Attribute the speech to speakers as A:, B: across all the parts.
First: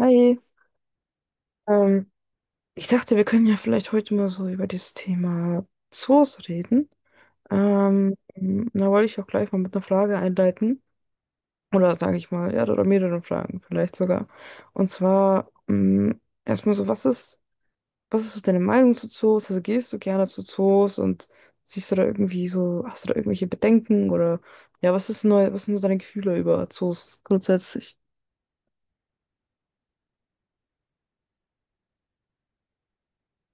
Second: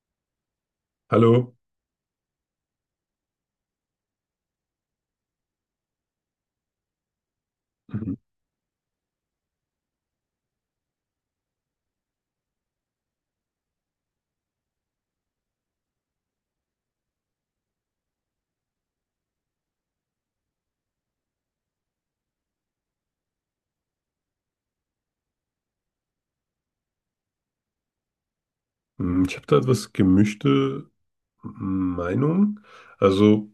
A: Hi.
B: Hallo.
A: Ähm, Ich dachte, wir können ja vielleicht heute mal so über das Thema Zoos reden.
B: Mhm.
A: Ähm, Da wollte ich auch gleich mal mit einer Frage einleiten. Oder sage ich mal, ja, oder mehreren Fragen vielleicht sogar. Und zwar erstmal so, was ist so deine Meinung zu Zoos? Also gehst du gerne zu Zoos und siehst du da irgendwie so, hast du da irgendwelche Bedenken oder ja, was ist neu, was sind so deine Gefühle über Zoos grundsätzlich?
B: Ich habe da etwas gemischte Meinung. Also,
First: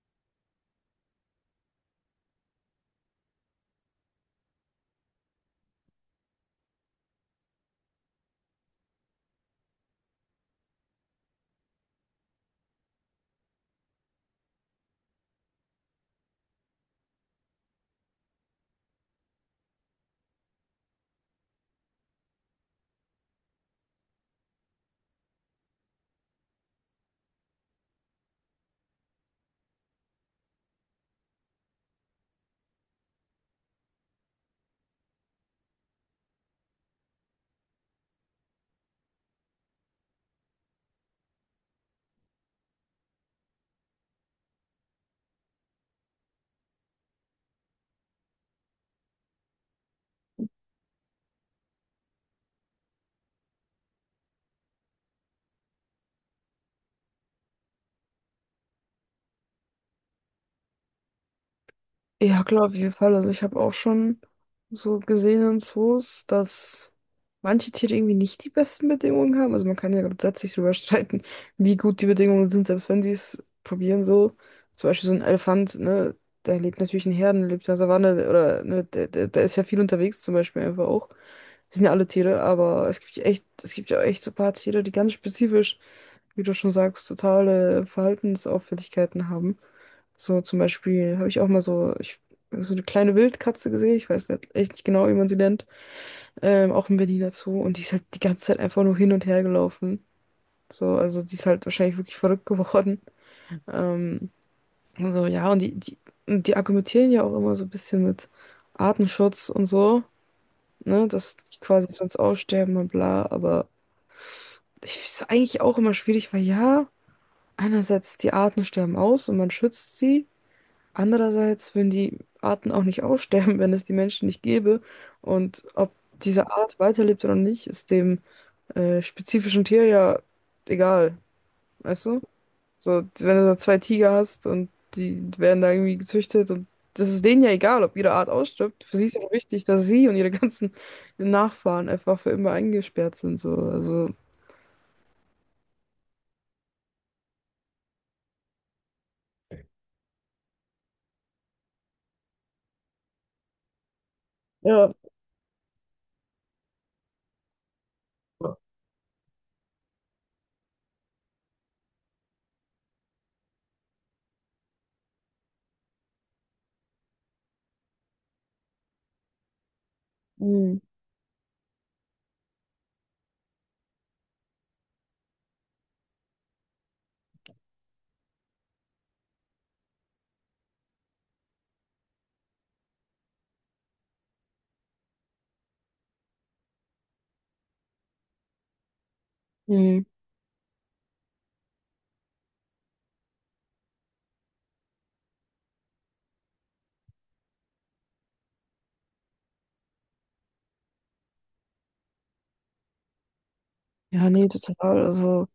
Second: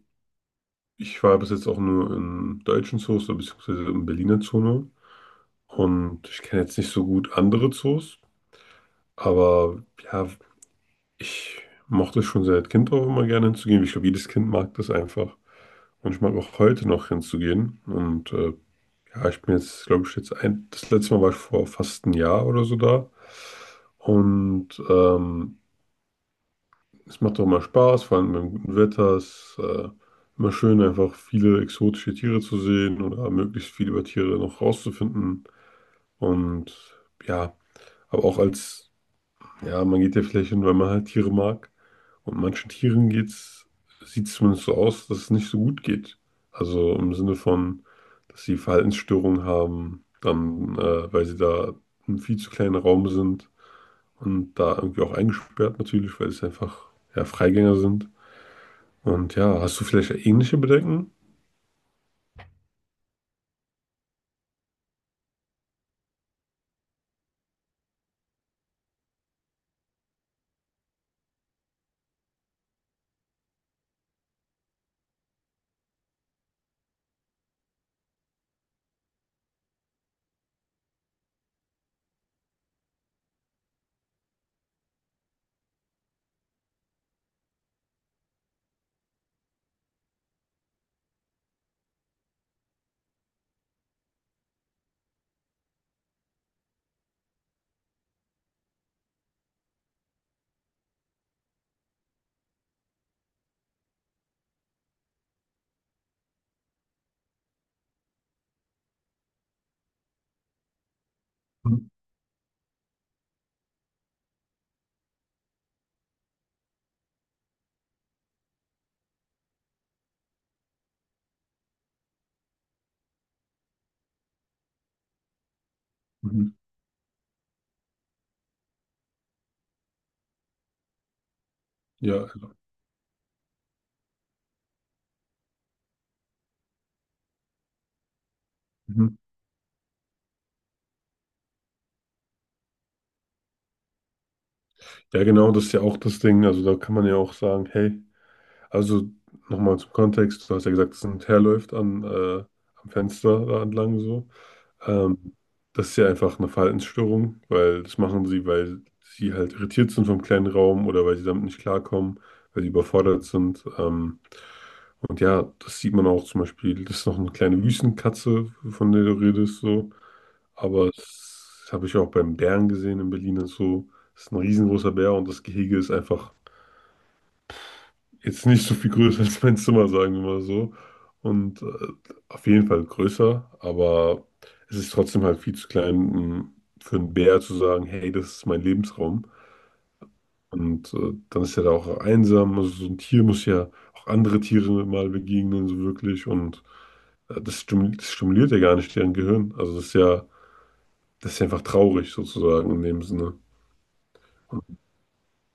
B: ich war bis jetzt auch nur in deutschen Zoos oder beziehungsweise im Berliner Zoo nur. Und ich kenne jetzt nicht so gut andere Zoos, aber ja, ich mochte schon seit Kind auch immer gerne hinzugehen. Ich glaube, jedes Kind mag das einfach, und ich mag auch heute noch hinzugehen, und ja, ich bin jetzt, glaube ich, jetzt ein, das letzte Mal war ich vor fast einem Jahr oder so da. Und es macht doch mal Spaß, vor allem beim guten Wetter. Es ist immer schön, einfach viele exotische Tiere zu sehen oder möglichst viel über Tiere noch rauszufinden. Und ja, aber auch als, ja, man geht ja vielleicht hin, weil man halt Tiere mag. Und manchen Tieren geht's, sieht es zumindest so aus, dass es nicht so gut geht. Also im Sinne von, dass sie Verhaltensstörungen haben, dann, weil sie da im viel zu kleinen Raum sind und da irgendwie auch eingesperrt natürlich, weil es einfach ja, Freigänger sind. Und ja, hast du vielleicht ähnliche Bedenken?
A: Ja, klar, auf jeden Fall. Also ich habe auch schon so gesehen in Zoos, dass manche Tiere irgendwie nicht die besten Bedingungen haben. Also man kann ja grundsätzlich darüber streiten, wie gut die Bedingungen sind, selbst wenn sie es probieren so. Zum Beispiel so ein Elefant, ne, der lebt natürlich in Herden, lebt in der Savanne oder ne, der ist ja viel unterwegs zum Beispiel einfach auch. Das sind ja alle Tiere, aber es gibt ja echt so ein paar Tiere, die ganz spezifisch, wie du schon sagst, totale Verhaltensauffälligkeiten haben. So zum Beispiel habe ich auch mal so, so eine kleine Wildkatze gesehen. Ich weiß nicht, echt nicht genau, wie man sie nennt. Auch im Berliner Zoo. Und die ist halt die ganze Zeit einfach nur hin und her gelaufen. So, also die ist halt wahrscheinlich wirklich verrückt geworden. Ähm, also ja, und und die argumentieren ja auch immer so ein bisschen mit Artenschutz und so, ne, dass die
B: Mhm.
A: quasi sonst aussterben und bla. Aber ich ist eigentlich auch immer schwierig, weil ja, einerseits die Arten sterben aus und man schützt sie. Andererseits würden die Arten auch nicht aussterben, wenn es die Menschen nicht gäbe. Und ob diese
B: Mhm.
A: Art weiterlebt oder nicht, ist dem spezifischen Tier ja egal. Weißt
B: Ja,
A: du?
B: also,
A: So, wenn du da zwei Tiger hast und die werden da irgendwie gezüchtet und das ist denen ja egal, ob ihre Art ausstirbt. Für sie ist
B: mhm.
A: ja wichtig, dass sie und ihre ganzen Nachfahren einfach für immer eingesperrt sind. So. Also,
B: Ja, genau, das ist ja auch das Ding. Also da kann man ja auch sagen, hey, also nochmal zum Kontext, du hast ja gesagt, dass ein Teer läuft an, am Fenster da entlang so.
A: ja.
B: Ähm, das ist ja einfach eine Verhaltensstörung, weil das machen sie, weil sie halt irritiert sind vom kleinen Raum oder weil sie damit nicht klarkommen, weil sie überfordert sind. Und ja, das sieht man auch zum Beispiel, das ist noch eine kleine Wüstenkatze, von der du redest, so.
A: Mhm.
B: Aber das habe ich auch beim Bären gesehen in Berlin und so. Das ist ein riesengroßer Bär, und das Gehege ist einfach jetzt nicht so viel größer als mein Zimmer, sagen wir mal so. Und auf jeden Fall größer, aber es ist trotzdem halt viel zu klein, um für einen Bär zu sagen, hey, das ist mein Lebensraum.
A: Mhm.
B: Und dann ist er da auch einsam. Also so ein Tier muss ja auch andere Tiere mal begegnen, so wirklich. Und das stimuliert ja gar nicht deren Gehirn. Also das ist ja einfach traurig sozusagen in dem Sinne.
A: Ja, nee, total. Also,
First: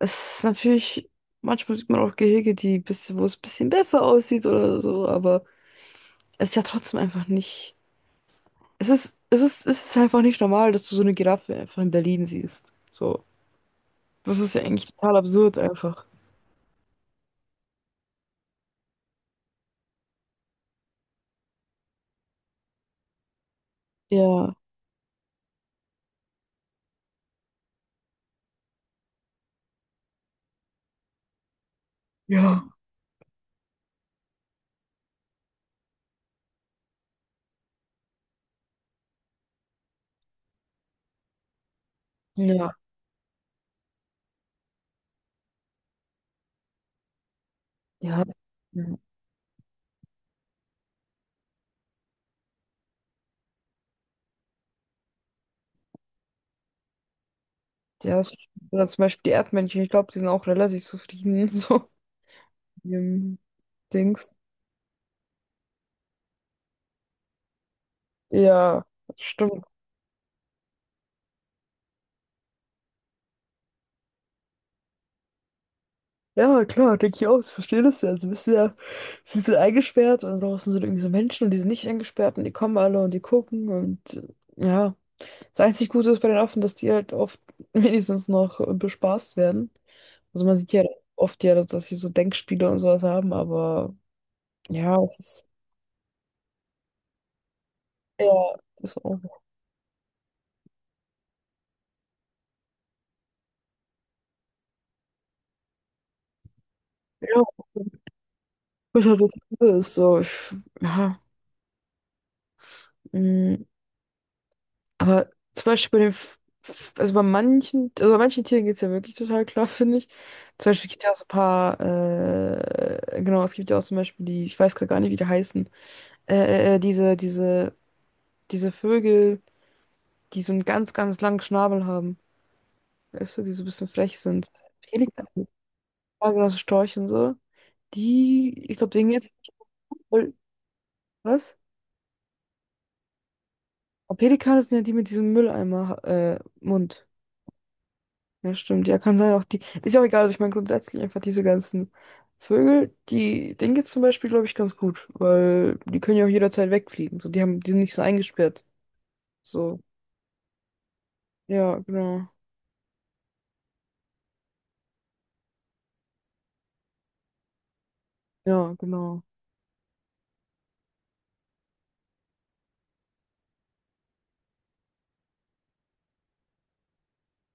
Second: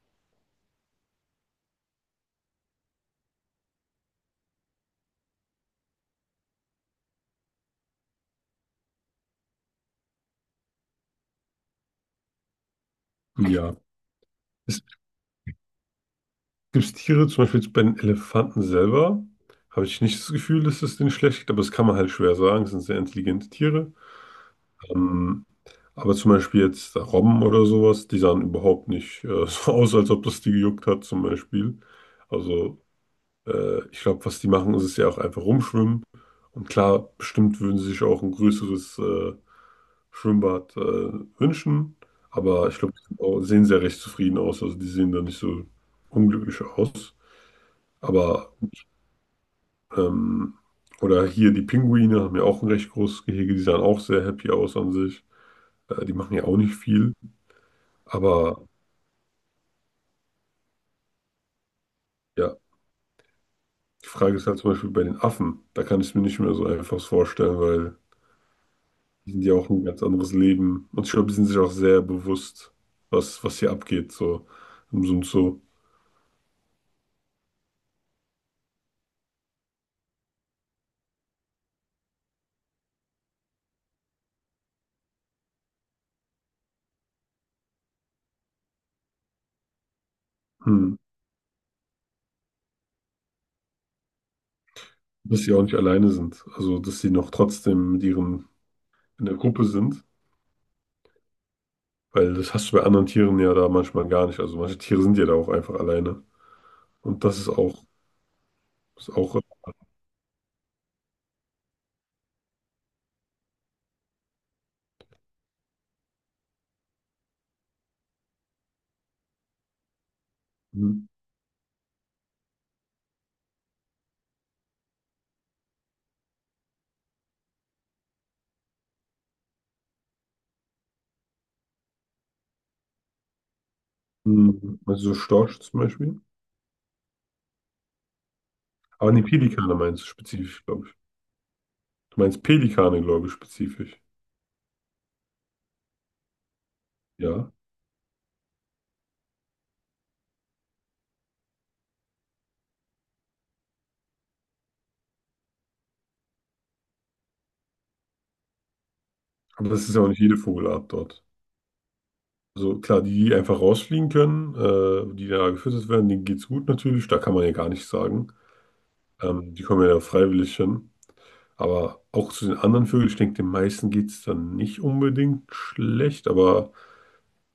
A: es ist natürlich, manchmal sieht man auch Gehege, die bisschen, wo es ein bisschen besser aussieht oder so, aber es ist ja trotzdem einfach nicht. Es ist einfach nicht normal, dass du so eine Giraffe einfach in Berlin siehst. So.
B: Ja.
A: Das ist ja
B: Es
A: eigentlich total absurd einfach.
B: gibt Tiere, zum Beispiel jetzt bei den Elefanten selber, habe ich nicht das Gefühl, dass es denen schlecht geht, aber das kann man halt schwer sagen. Es sind sehr intelligente Tiere.
A: Ja.
B: Ähm, aber zum Beispiel jetzt Robben oder sowas, die sahen überhaupt nicht so aus, als ob das die gejuckt hat, zum Beispiel.
A: Ja.
B: Also, ich glaube, was die machen, ist es ja auch einfach rumschwimmen. Und klar, bestimmt würden sie sich auch ein größeres Schwimmbad wünschen. Aber
A: Ja.
B: ich glaube, die sind auch- sehen sehr recht zufrieden aus. Also, die sehen da nicht so unglücklich aus.
A: Ja.
B: Aber,
A: Ja.
B: ähm, oder hier die Pinguine haben ja auch ein recht großes Gehege, die sahen auch sehr happy aus an sich. Die machen ja auch nicht viel.
A: Ja, das-
B: Aber
A: oder zum Beispiel die Erdmännchen, ich glaube, die sind auch relativ zufrieden, so
B: ja,
A: mit ihrem
B: die
A: Dings.
B: Frage ist halt zum Beispiel bei den Affen. Da kann ich es mir nicht mehr so einfach vorstellen, weil
A: Ja,
B: die sind ja
A: stimmt.
B: auch ein ganz anderes Leben. Und ich glaube, die sind sich auch sehr bewusst, was hier abgeht, so im Sinn so,
A: Ja, klar, denke ich auch. Ich verstehe das ja. Also, bist du ja, sie sind eingesperrt und draußen sind irgendwie so Menschen und die sind nicht eingesperrt und die kommen alle und die gucken und ja. Das einzig Gute ist bei den Affen, dass die halt oft wenigstens noch bespaßt werden. Also, man sieht ja
B: hm,
A: oft ja, dass sie so Denkspiele und sowas haben, aber ja, es
B: dass
A: ist
B: sie auch nicht alleine sind. Also, dass sie noch trotzdem mit ihren
A: ja, das ist
B: in der
A: auch,
B: Gruppe sind. Weil das hast du bei anderen Tieren ja da manchmal gar nicht. Also manche Tiere sind ja da auch einfach alleine. Und das
A: ja, was
B: ist
A: halt das
B: auch
A: Gute ist, so, ich, ja, mm. Aber zum Beispiel bei also bei also bei manchen Tieren geht es ja wirklich total klar, finde ich. Zum Beispiel gibt es
B: mm,
A: ja auch so ein paar, genau, es gibt ja auch zum Beispiel die, ich weiß gerade gar nicht, wie die heißen, äh, äh, äh, diese, diese, diese Vögel, die so einen ganz, ganz langen Schnabel haben, weißt du, die so ein bisschen frech sind.
B: also so
A: Pelikan,
B: Storch zum Beispiel.
A: ja, genau, so Storche und so. Die, ich glaube, denen
B: Aber nee,
A: jetzt,
B: Pelikane meinst du spezifisch, glaube ich.
A: was?
B: Du meinst Pelikane, glaube ich, spezifisch.
A: Aber Pelikane sind ja die mit diesem Mülleimer, Mund.
B: Ja.
A: Ja, stimmt. Ja, kann sein. Auch die. Ist ja auch egal. Also ich meine grundsätzlich einfach diese ganzen Vögel, die, denen geht's zum Beispiel, glaube ich, ganz gut. Weil die können ja auch jederzeit wegfliegen. So, die haben, die sind nicht so eingesperrt.
B: Aber
A: So.
B: das ist ja auch nicht jede Vogelart dort.
A: Ja, genau.
B: Also klar, die, die einfach rausfliegen können, die da gefüttert werden, denen geht's gut natürlich. Da kann man ja gar nichts sagen.
A: Ja, genau.
B: Die kommen ja da freiwillig hin. Aber auch zu den anderen Vögeln, ich denke, den meisten geht's dann nicht unbedingt schlecht. Aber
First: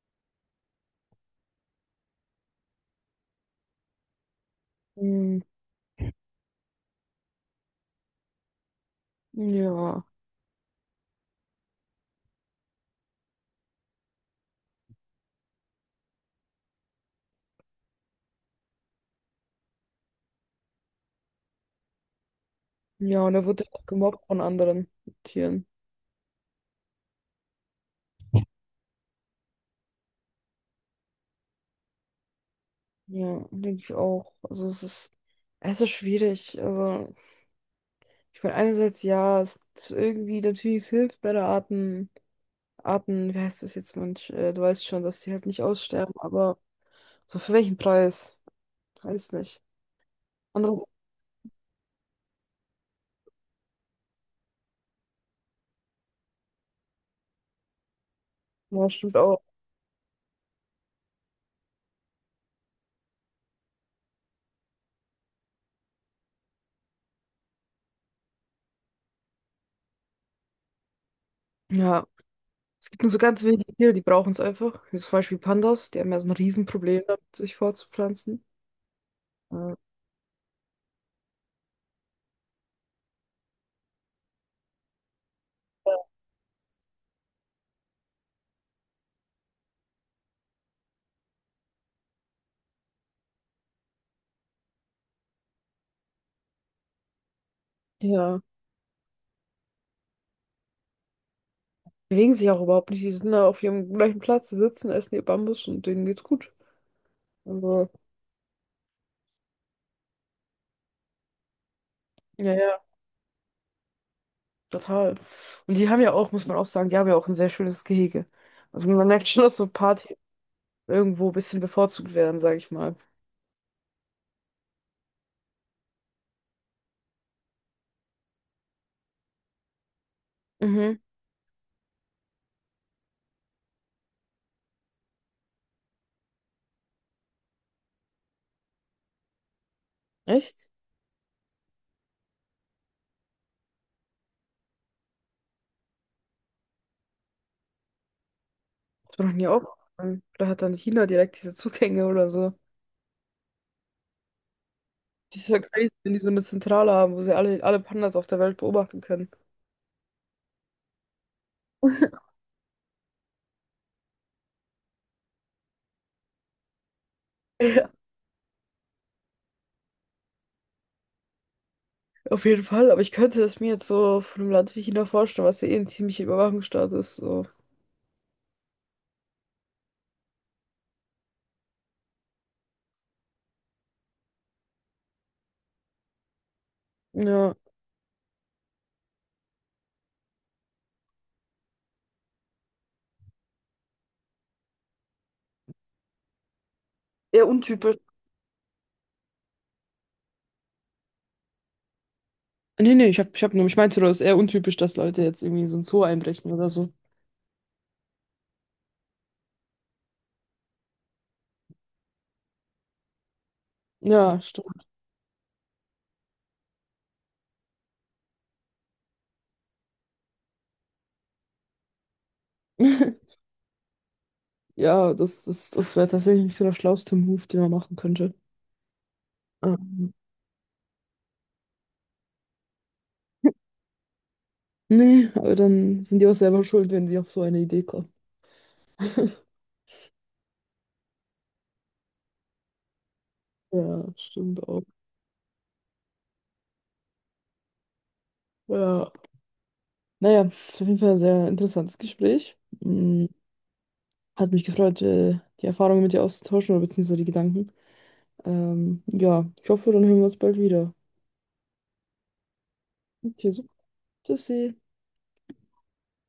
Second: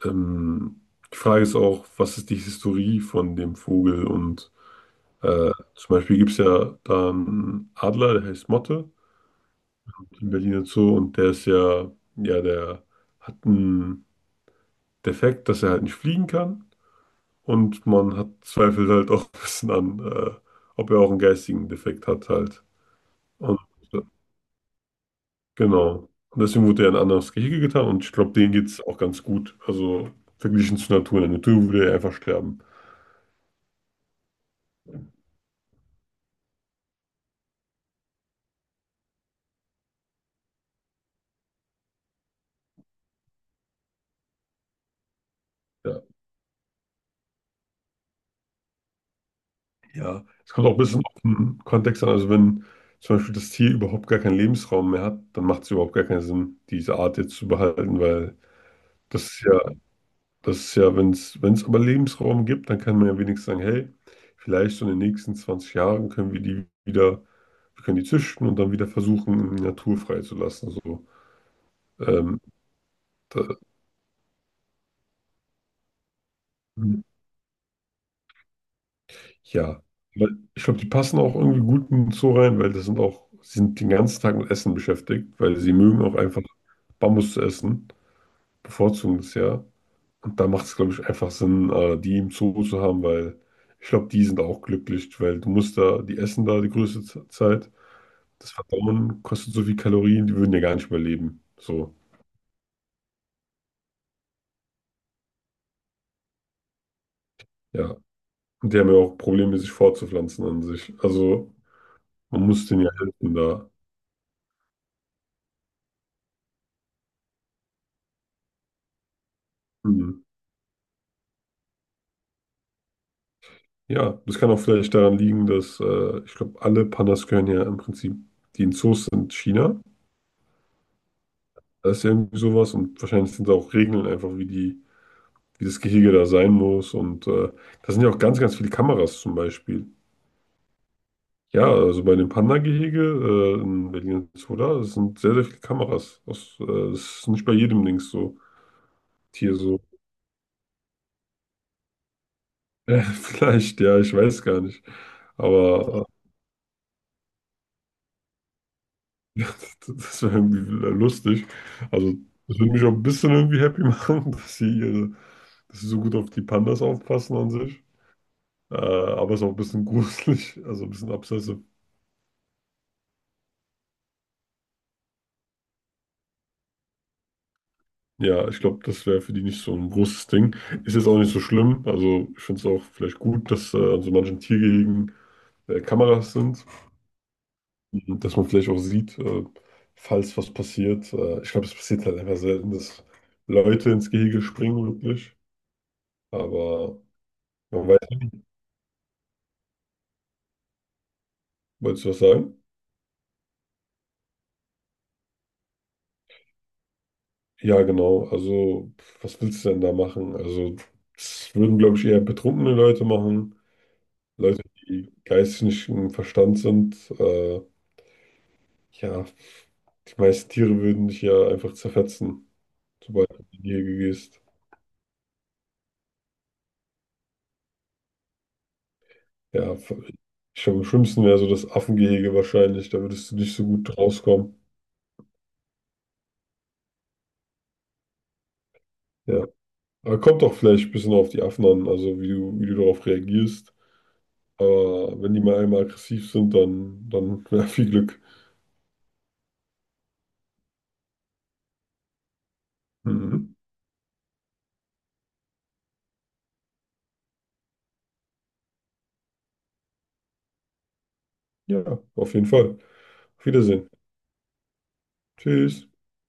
B: ähm, die Frage ist auch, was ist die Historie von dem Vogel und
A: Hm,
B: Zum Beispiel gibt es ja da einen Adler, der heißt Motte,
A: ja.
B: in Berlin und so, und der ist ja, ja, der hat einen Defekt, dass er halt nicht fliegen kann. Und man hat zweifelt halt auch ein bisschen an, ob er auch einen geistigen Defekt hat halt.
A: Ja, und er
B: Und
A: wird ja auch
B: äh,
A: gemobbt von anderen Tieren.
B: genau. Und deswegen wurde er in ein anderes Gehege getan, und ich glaube, denen geht es auch ganz gut. Also verglichen zur Natur. In der Natur würde er einfach sterben.
A: Ja, denke ich auch. Also es ist schwierig. Also, ich meine, einerseits ja, es ist irgendwie natürlich, es hilft bei der Arten, Arten, wie heißt das jetzt manch, du weißt schon, dass sie halt nicht
B: Ja.
A: aussterben, aber so für welchen Preis? Weiß nicht.
B: Ja, es kommt auch ein
A: Anderes,
B: bisschen auf den Kontext an. Also wenn zum Beispiel das Tier überhaupt gar keinen Lebensraum mehr hat, dann macht es überhaupt gar keinen Sinn, diese Art jetzt zu behalten, weil
A: ja, stimmt
B: das
A: auch.
B: ist ja, das ist ja, wenn es, wenn es aber Lebensraum gibt, dann kann man ja wenigstens sagen, hey, vielleicht so in den nächsten 20 Jahren können wir die wieder, wir können die züchten und dann wieder versuchen, in die Natur freizulassen. So,
A: Ja.
B: ähm,
A: Es gibt nur so ganz
B: da,
A: wenige Tiere, die brauchen es einfach. Wie zum Beispiel Pandas, die haben ja so ein Riesenproblem damit, sich fortzupflanzen. Ja.
B: ja, aber ich glaube, die passen auch irgendwie gut in den Zoo rein, weil das sind auch, sie sind den ganzen Tag mit Essen beschäftigt, weil sie mögen auch einfach Bambus zu essen, bevorzugen das ja. Und da macht es, glaube ich, einfach Sinn, die im Zoo zu haben, weil ich glaube, die sind auch glücklich, weil du musst da, die essen da die größte Z- Zeit.
A: Ja.
B: Das Verdauen kostet so viel Kalorien, die würden ja gar nicht überleben. So,
A: Bewegen sich auch überhaupt nicht. Die sind da auf ihrem gleichen Platz, die sitzen, essen ihr Bambus und denen geht's gut. Also,
B: ja. Und die haben ja auch Probleme, sich fortzupflanzen an sich. Also man
A: ja,
B: muss
A: ja,
B: denen ja helfen da.
A: total. Und die haben ja auch, muss man auch sagen, die haben ja auch ein sehr schönes Gehege. Also man merkt schon, dass so Party
B: Mhm.
A: irgendwo ein bisschen bevorzugt werden, sag ich mal.
B: Ja, das kann auch vielleicht daran liegen, dass ich glaube, alle Pandas gehören ja im Prinzip, die in Zoos sind, China.
A: Mhm.
B: Da ist ja irgendwie sowas, und wahrscheinlich sind da auch Regeln einfach, wie die, wie das Gehege da sein muss. Und da sind ja auch ganz, ganz viele Kameras zum Beispiel.
A: Echt?
B: Ja, also bei dem Panda-Gehege in Berlin Zoo da das sind sehr, sehr viele Kameras. Das, das ist nicht bei jedem Dings so,
A: Das war noch nie.
B: Tier so.
A: Vielleicht hat dann China direkt diese Zugänge oder so.
B: Vielleicht, ja, ich weiß gar nicht.
A: Das ist ja crazy,
B: Aber
A: wenn die so eine Zentrale haben, wo sie alle Pandas auf der Welt beobachten können.
B: das wäre irgendwie lustig. Also, das würde mich auch ein bisschen irgendwie happy machen, dass sie, ihre, dass sie so gut auf die Pandas aufpassen an sich.
A: Ja,
B: Aber es ist auch ein bisschen gruselig, also ein bisschen obsessive.
A: auf jeden Fall. Aber ich könnte es mir jetzt so von einem Land wie China vorstellen, was ja eh ein ziemlicher Überwachungsstaat ist. So.
B: Ja, ich glaube, das wäre für die nicht so ein großes Ding. Ist jetzt auch nicht so schlimm. Also, ich finde es auch vielleicht gut, dass an so manchen Tiergehegen Kameras sind,
A: Ja.
B: dass man vielleicht auch sieht, falls was passiert. Ich glaube, es passiert halt einfach selten, dass Leute ins Gehege springen, wirklich. Aber.
A: Eher
B: Man
A: untypisch.
B: weiß. Wolltest du was sagen?
A: Nee, ich hab nur, ich meinte nur, es ist eher untypisch, dass Leute jetzt irgendwie so ein Zoo einbrechen oder so.
B: Ja, genau. Also, pf, was willst du denn da machen? Also, das würden, glaube ich, eher betrunkene Leute machen.
A: Ja,
B: Leute,
A: stimmt.
B: die geistig nicht im Verstand sind. Ja, die meisten Tiere würden dich ja einfach zerfetzen, sobald du in die Gehege gehst.
A: Ja, das wäre tatsächlich so der schlauste Move, den man machen könnte.
B: Ja, f-
A: Ähm,
B: ich glaube, am schlimmsten wäre so das Affengehege wahrscheinlich. Da würdest du nicht so gut rauskommen.
A: Nee, aber dann sind die auch selber schuld, wenn sie auf so eine Idee kommen.
B: Ja, aber kommt auch vielleicht ein bisschen auf die Affen an, also wie du darauf reagierst.
A: Ja, stimmt auch.
B: Aber wenn die mal einmal aggressiv sind, dann, dann ja, viel Glück.
A: Ja. Naja, ist auf jeden Fall ein sehr interessantes Gespräch. Mm,
B: Mhm.
A: hat mich gefreut, die Erfahrungen mit dir auszutauschen oder beziehungsweise die Gedanken. Ja, ich hoffe, dann hören wir uns bald wieder.
B: Ja, auf jeden Fall. Auf
A: Okay, so.
B: Wiedersehen.
A: Tschüssi.
B: Tschüss.